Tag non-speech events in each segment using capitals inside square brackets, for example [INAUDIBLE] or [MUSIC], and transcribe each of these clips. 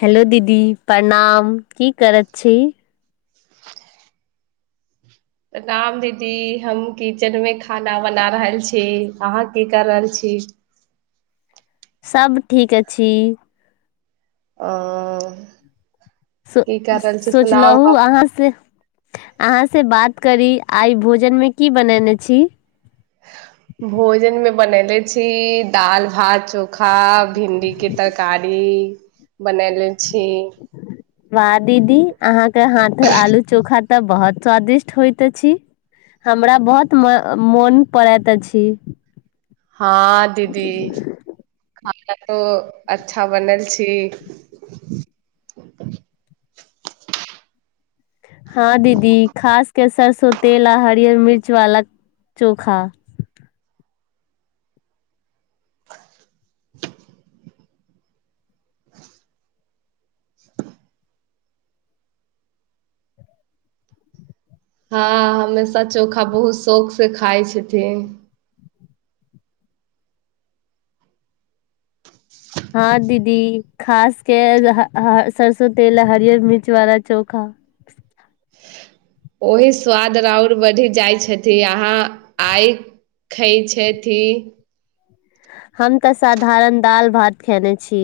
Hello दीदी प्रणाम की कर छी प्रणाम दीदी हम किचेन मे खाना बना रहल छी अहाँ की कर रहल छी सभ ठीक अछि आ स सोचलहु अहाँ से अहाँ से बात करी आइ भोजनमे की बनेने छी भोजन मे बनले छी दाल भात चोखा भिंडी के तरकारी बनले छी ह वाह दीदी अहाँके हाथ आलू चोखा तऽ बहुत स्वादिष्ट होइत अछि हमरा बहुत मोन पड़ैत अछि हँ दीदी खाना तो अच्छा बनल छी। हँ दीदी खास के सर। तेल आ हरियर मिर्च वाला। चोखा। [UNINTELLIGIBLE] [UNINTELLIGIBLE] [UNINTELLIGIBLE] हँ हमेशा चोखा बहुत शौख से खााय छथिन। हँ दीदी खासके सरसो तेल हरियर मिर्च वाला चोखा। ओही स्वाद आओर बढ़ि जाइ छथि अहाँ आय खइ छथि। हम तसाधारण दाल भात खेने छी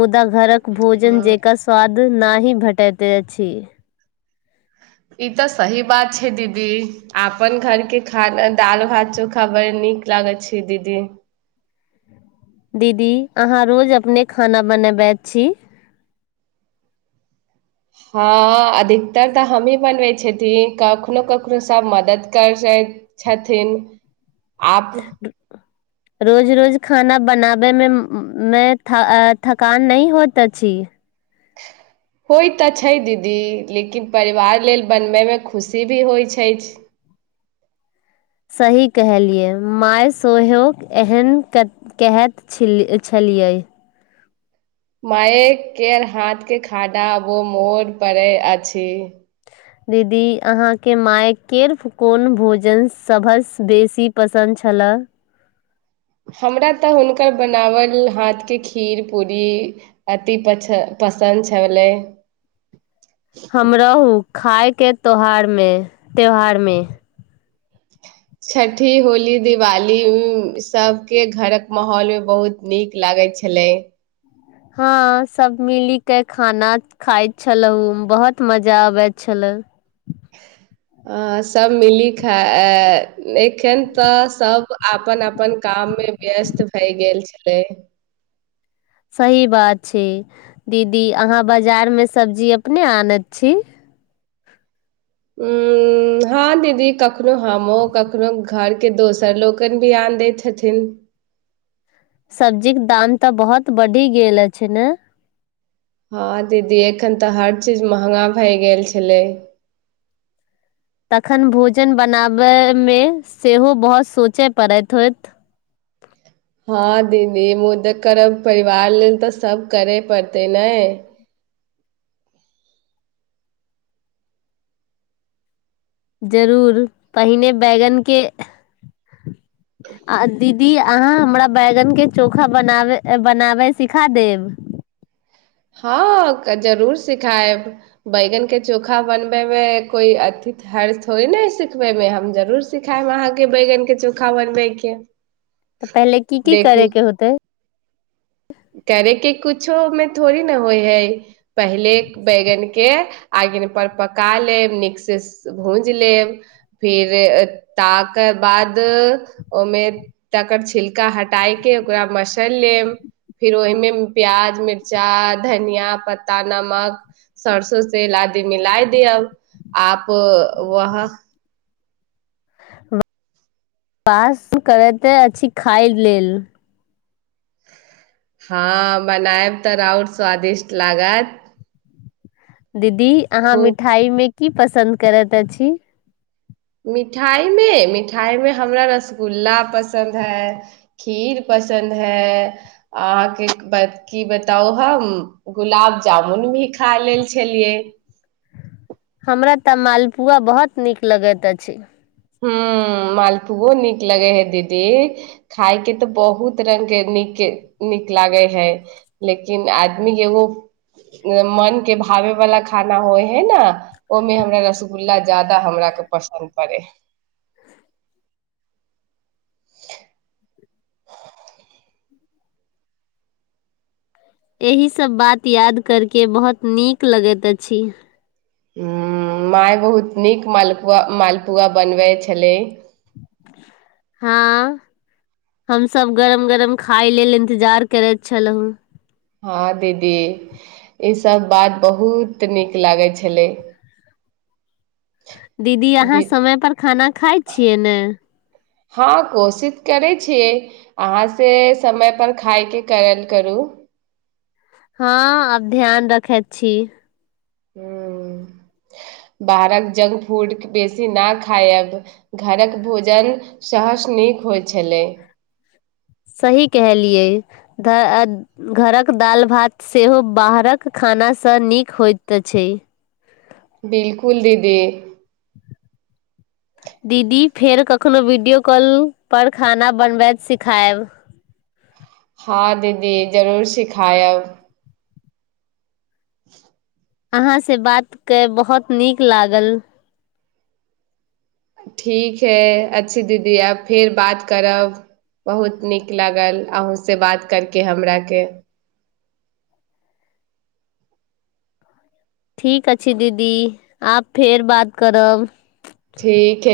मुदा घरक भोजन हँ जेकर स्वाद न ही भेटैते अछि। ई त सही बात छे दीदी आपन घर के खाना दाल भात चोखा बरी नीक लागइ छे दीदी। दीदी अहाँ रोज अपने खाना बनेबैत छी। हँ अधिकतर तऽ हमही बनबै छथिन कखनो- कखनो सभ मदद करइ छथिन। आप। रोज- रोज खाना बनाबै मे में थ थकान नहि होत अछि। होइ त छै दीदी लेकिन परिवार लेल बनबैमे खुशी भी होइ छइ। सही कहलियै मााय सेहो एहन। माय केर हाथ के खानाबो मोड़ पड़ै अछि। दीदी अहाँके मायकेर्फ कोन भोजन सभसँ बेसी पसन्द छलए। हमरा तऽ हुनकर बनावल हाथके खीर पूरी अति पछ पसन्द छलै। हमरहू। खायके तोहार मे त्यौहार मे। छठि होली दिवाली सबके घरक माहौलमे बहुत नीक लागल छलै। हँ सब मिली के खाना खाइत छलहु बहुत मजा आबैत छले। आ सभ मिली खा एखन तऽ सभ अपन -अपन काममे व्यस्त भए गेल छलै। सही बात छै दीदी अहाँ बाजारमे सब्जी अपने आनत छी। ह हँ दीदी कखनो हमहु कखनो घरके दोसर लोकनि बिियान दैत छथिन। सब्जीक के दाम तऽ बहुत बढ़ि गेल अछि ने। हँ दीदी एखन तऽ हर चीज महगा भए गेल छलै। तखन भोजन बनाबयमे सेहो बहुत सोचय पड़ैत होत। हँ दीदी मुदा करब परिवार लेल त सब करे पड़तै ने। जरूर पहिने बैगन के। आ दि। की अहाँ हमरा बैगनके चोखाना बनवाई बनाबै सीखा देब। ह जरूर सिखायब बैगन के चोखा बनबे मे कोइ अथि हरज थोड़ी न है सिखबे मे हम जरूर सिखायब अहाँके बैगन के चोखा बनबे के। त पहिले की की करे के होतेइ। करयके किछो ओहिमे थोड़े ने होइ हइ पहिले बैगनके आङगिन पर पका लेब नीक से भूज लेब फिर ताक बाद ओमे तकर छिलका हटाय के ओकरा मसर लेब। फिर ओहिमे प्याज मिर्चा धनिया पत्ता नमक सरसो तेल आदि मिलाइ दियअ आप वह। वास करैत अछि खाइ लेल। हँ बनायब त राउर स्वादिष्ट लागत। दीदी अहाँ खूब मिठाई मे। की पसन्द करैत अछि। मिठाइमे- मिठाइमे हमरा रसगुल्ला पसन्द है खीर पसन्द है अहाँके की बताउ हम गुलाब जामुन भी खा लेल छलियै। हमरा तऽ मालपुआ बहुत नीक लगैत अछि। ह मालपुओ नीक लगे हे दीदी खाायके तऽ बहुत रंगग के नीक नीक लागे है लेकिन आदमी एगो मन के भावे वालला खाना होइ है न। ओहिमे हमरा रसगुल्ला ज्यदा हमरा के पसन्द पड़े एहि सब बात याद करके बहुत नीक लगैत अछि। ह माय बहुत नीक मालपुआ मालपुआ बनबै छलै। हँ हमस गरम गरम खााय लेल इंतजार करैत छलहुँ। हँ दीदी ईसभ बात बहुत नीक लागै छलै। दीदी अहाँ दी समय पर खाना खाइ छियै ने। हँ कोशिश करै छियै अहाँ से समय पर खाायके करल करू। हँ आब ध्यान रखैत छी। बाहरक जंक फूड बेसी न खायब घरक भोजन सहस नीक होइ छलै। सही कहलियै ध् अ घरक दालि भात सेहो बाहरक खानासँ नीक होइत छै। बिलकुल दीदी। दीदी फेर कखनोहु वीडियो कॉल पर खाना बनबैत सिखायब। हँ दीदी जरूर सिखायब। अहाँसँ बात क बहुत नीक लागल। ठीक है अच्छी दीदी आब फेर बात करब बहुत नीक लागल अहूँसँ बात करके हमराके। ठीक अछि दीदी आब फेर बात करब। ठीक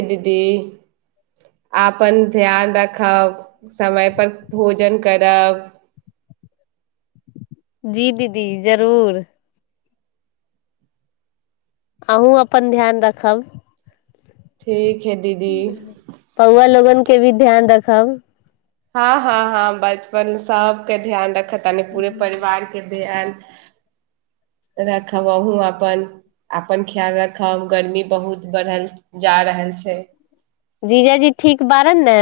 जी दीदी जरूर। अहूँ अपन ध्यान रखब। ठीक। हइ दीदी पौवा लोगन के भी ध्यान रखब। हँ हँ हँ बचपन सबके ध्यान रख। ख नहि पूे परिवार के। रखब अहू अपन अपन ख्याल राखब गर्मी बहुत बढ़ल जा रहल छै। जीजा जी ठीक बारन ने।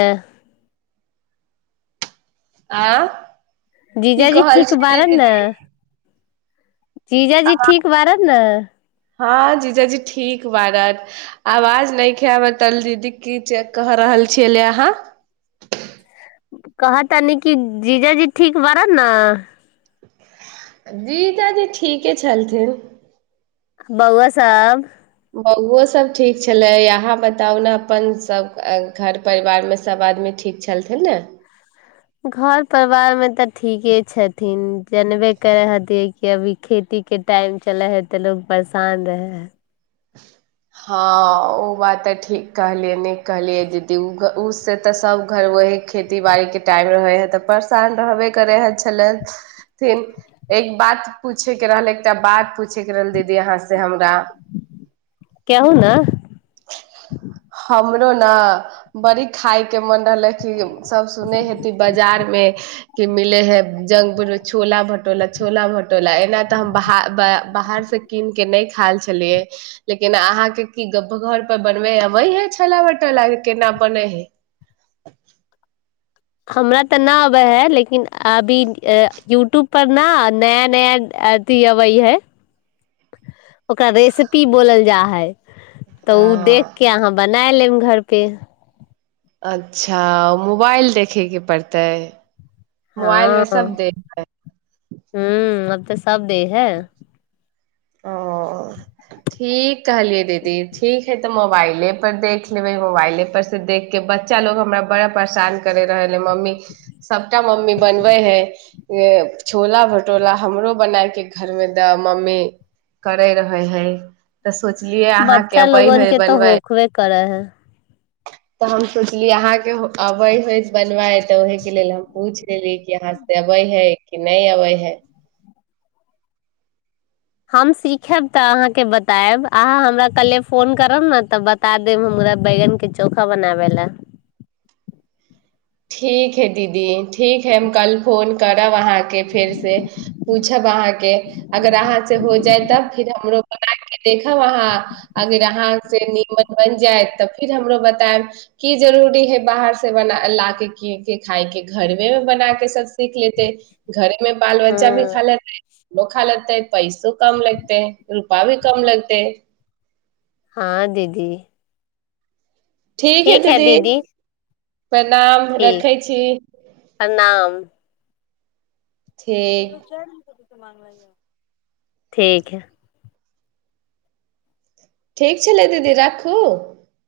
आँ। की जीजाजी कहल ठीक छली बारन न। दीदी जीजाजी ठीक बारत ने। [UNINTELLIGIBLE] [UNINTELLIGIBLE] दीदादी ठीके छलथिन। बउआ सब। बौओ सब ठीक छलै यहाँ बताउ ने अपन सब घर परिवार मे सब आदमी ठीक छलथिन ने। घर परिवारमे तऽ ठीके छथिन जनबे करै हथिै कि अभी खेतीके टाइम चलै हइ तऽ लोक परेशान रहै हइ। हँ ओ बात तऽ ठीक कहलियै निक कहलियै दीदी ओ ओ से तऽ सभ घर ओह खेती बाड़ीके टाइम रहै हइ तऽ परेशान रहबे करै हऐल छले। [UNINTELLIGIBLE] एक बात। पूछय के रहल एकटा बात पूछेके रहल दीदी यहाँ से हमरा। कैहौ न। हमरो न बड़ी खााय के मन रहलै कि सब सुनै हेती बाजार मे। के मिले हे जक फुल मे छोला भटोला छोला भटोला एना तऽ हम बाहर से कीन के नहि खायल छलियै लेकिन अहाँ के की गप घर पर बनबे अबै है छोला भटेरा के केना बनै है। हमरा तऽ न अबे है लेकिन अभी यूट्यूब पर न नया -नया अथी अबै है ओकरा रेसिपी बोलल जा है। तऽ ओ देख हँ के अहाँ ब। नै ऐलेन घर पे। अच्छा मोबाइल देखयके पड़तै। मोबाइल हँ मे सब देख हू। तऽ सब दे है। ओ ठीक कहलियै दीदी ठीक हइ तऽ मोबाइलेपर देख लेबै मोबाइलेपर से देखि कऽ बच्चा लोग हमरा बड़ा परेशान करैत रहलइ मम्मी सभटा मम्मी बनबैत हइ छोला भटूला हमरो बनायके घरमे दऽ मम्मी। करैत रहै हइ। बच्चा लोगने तऽ होखबे करै है। तऽ हम सोचलिय अहाँके अबै हइ बनबााय तऽ ओहहिके लेल हम पूछि लेली कि यहाँ से अबै हइ कि नहि अबै हइ। हम सीखब तऽ अहाँके बतायब अहाँ हमरा कल्हिे फोन करब ने तऽ बता देब हमरा बैगनके चोखा बनाबै लए। ठीक हइ दीदी ठीक हइ हम कल फोन करब अहाँ। फेर से प अ अगर अहाँ हो तब फर हमरो बना के देखब अहाँ अगर अहाँ से नीमन बन जायत तऽ फिर हमरो बतायब की जरुररी है बाहर से बना ला की के खाायके घरमे मे बना के सब सीख लेतै घर मे बाल बच्चा भी हूँ खा लेता है। बोखा लगतै पैसो कम लगतै रूपा भी कम लगतै। हँ दीदी। ठीक है दीदी। प्रणाम ठीक रखै छी। प्रणाम ठीक। ठीकीक है। ठीक छलै दीदी राखू।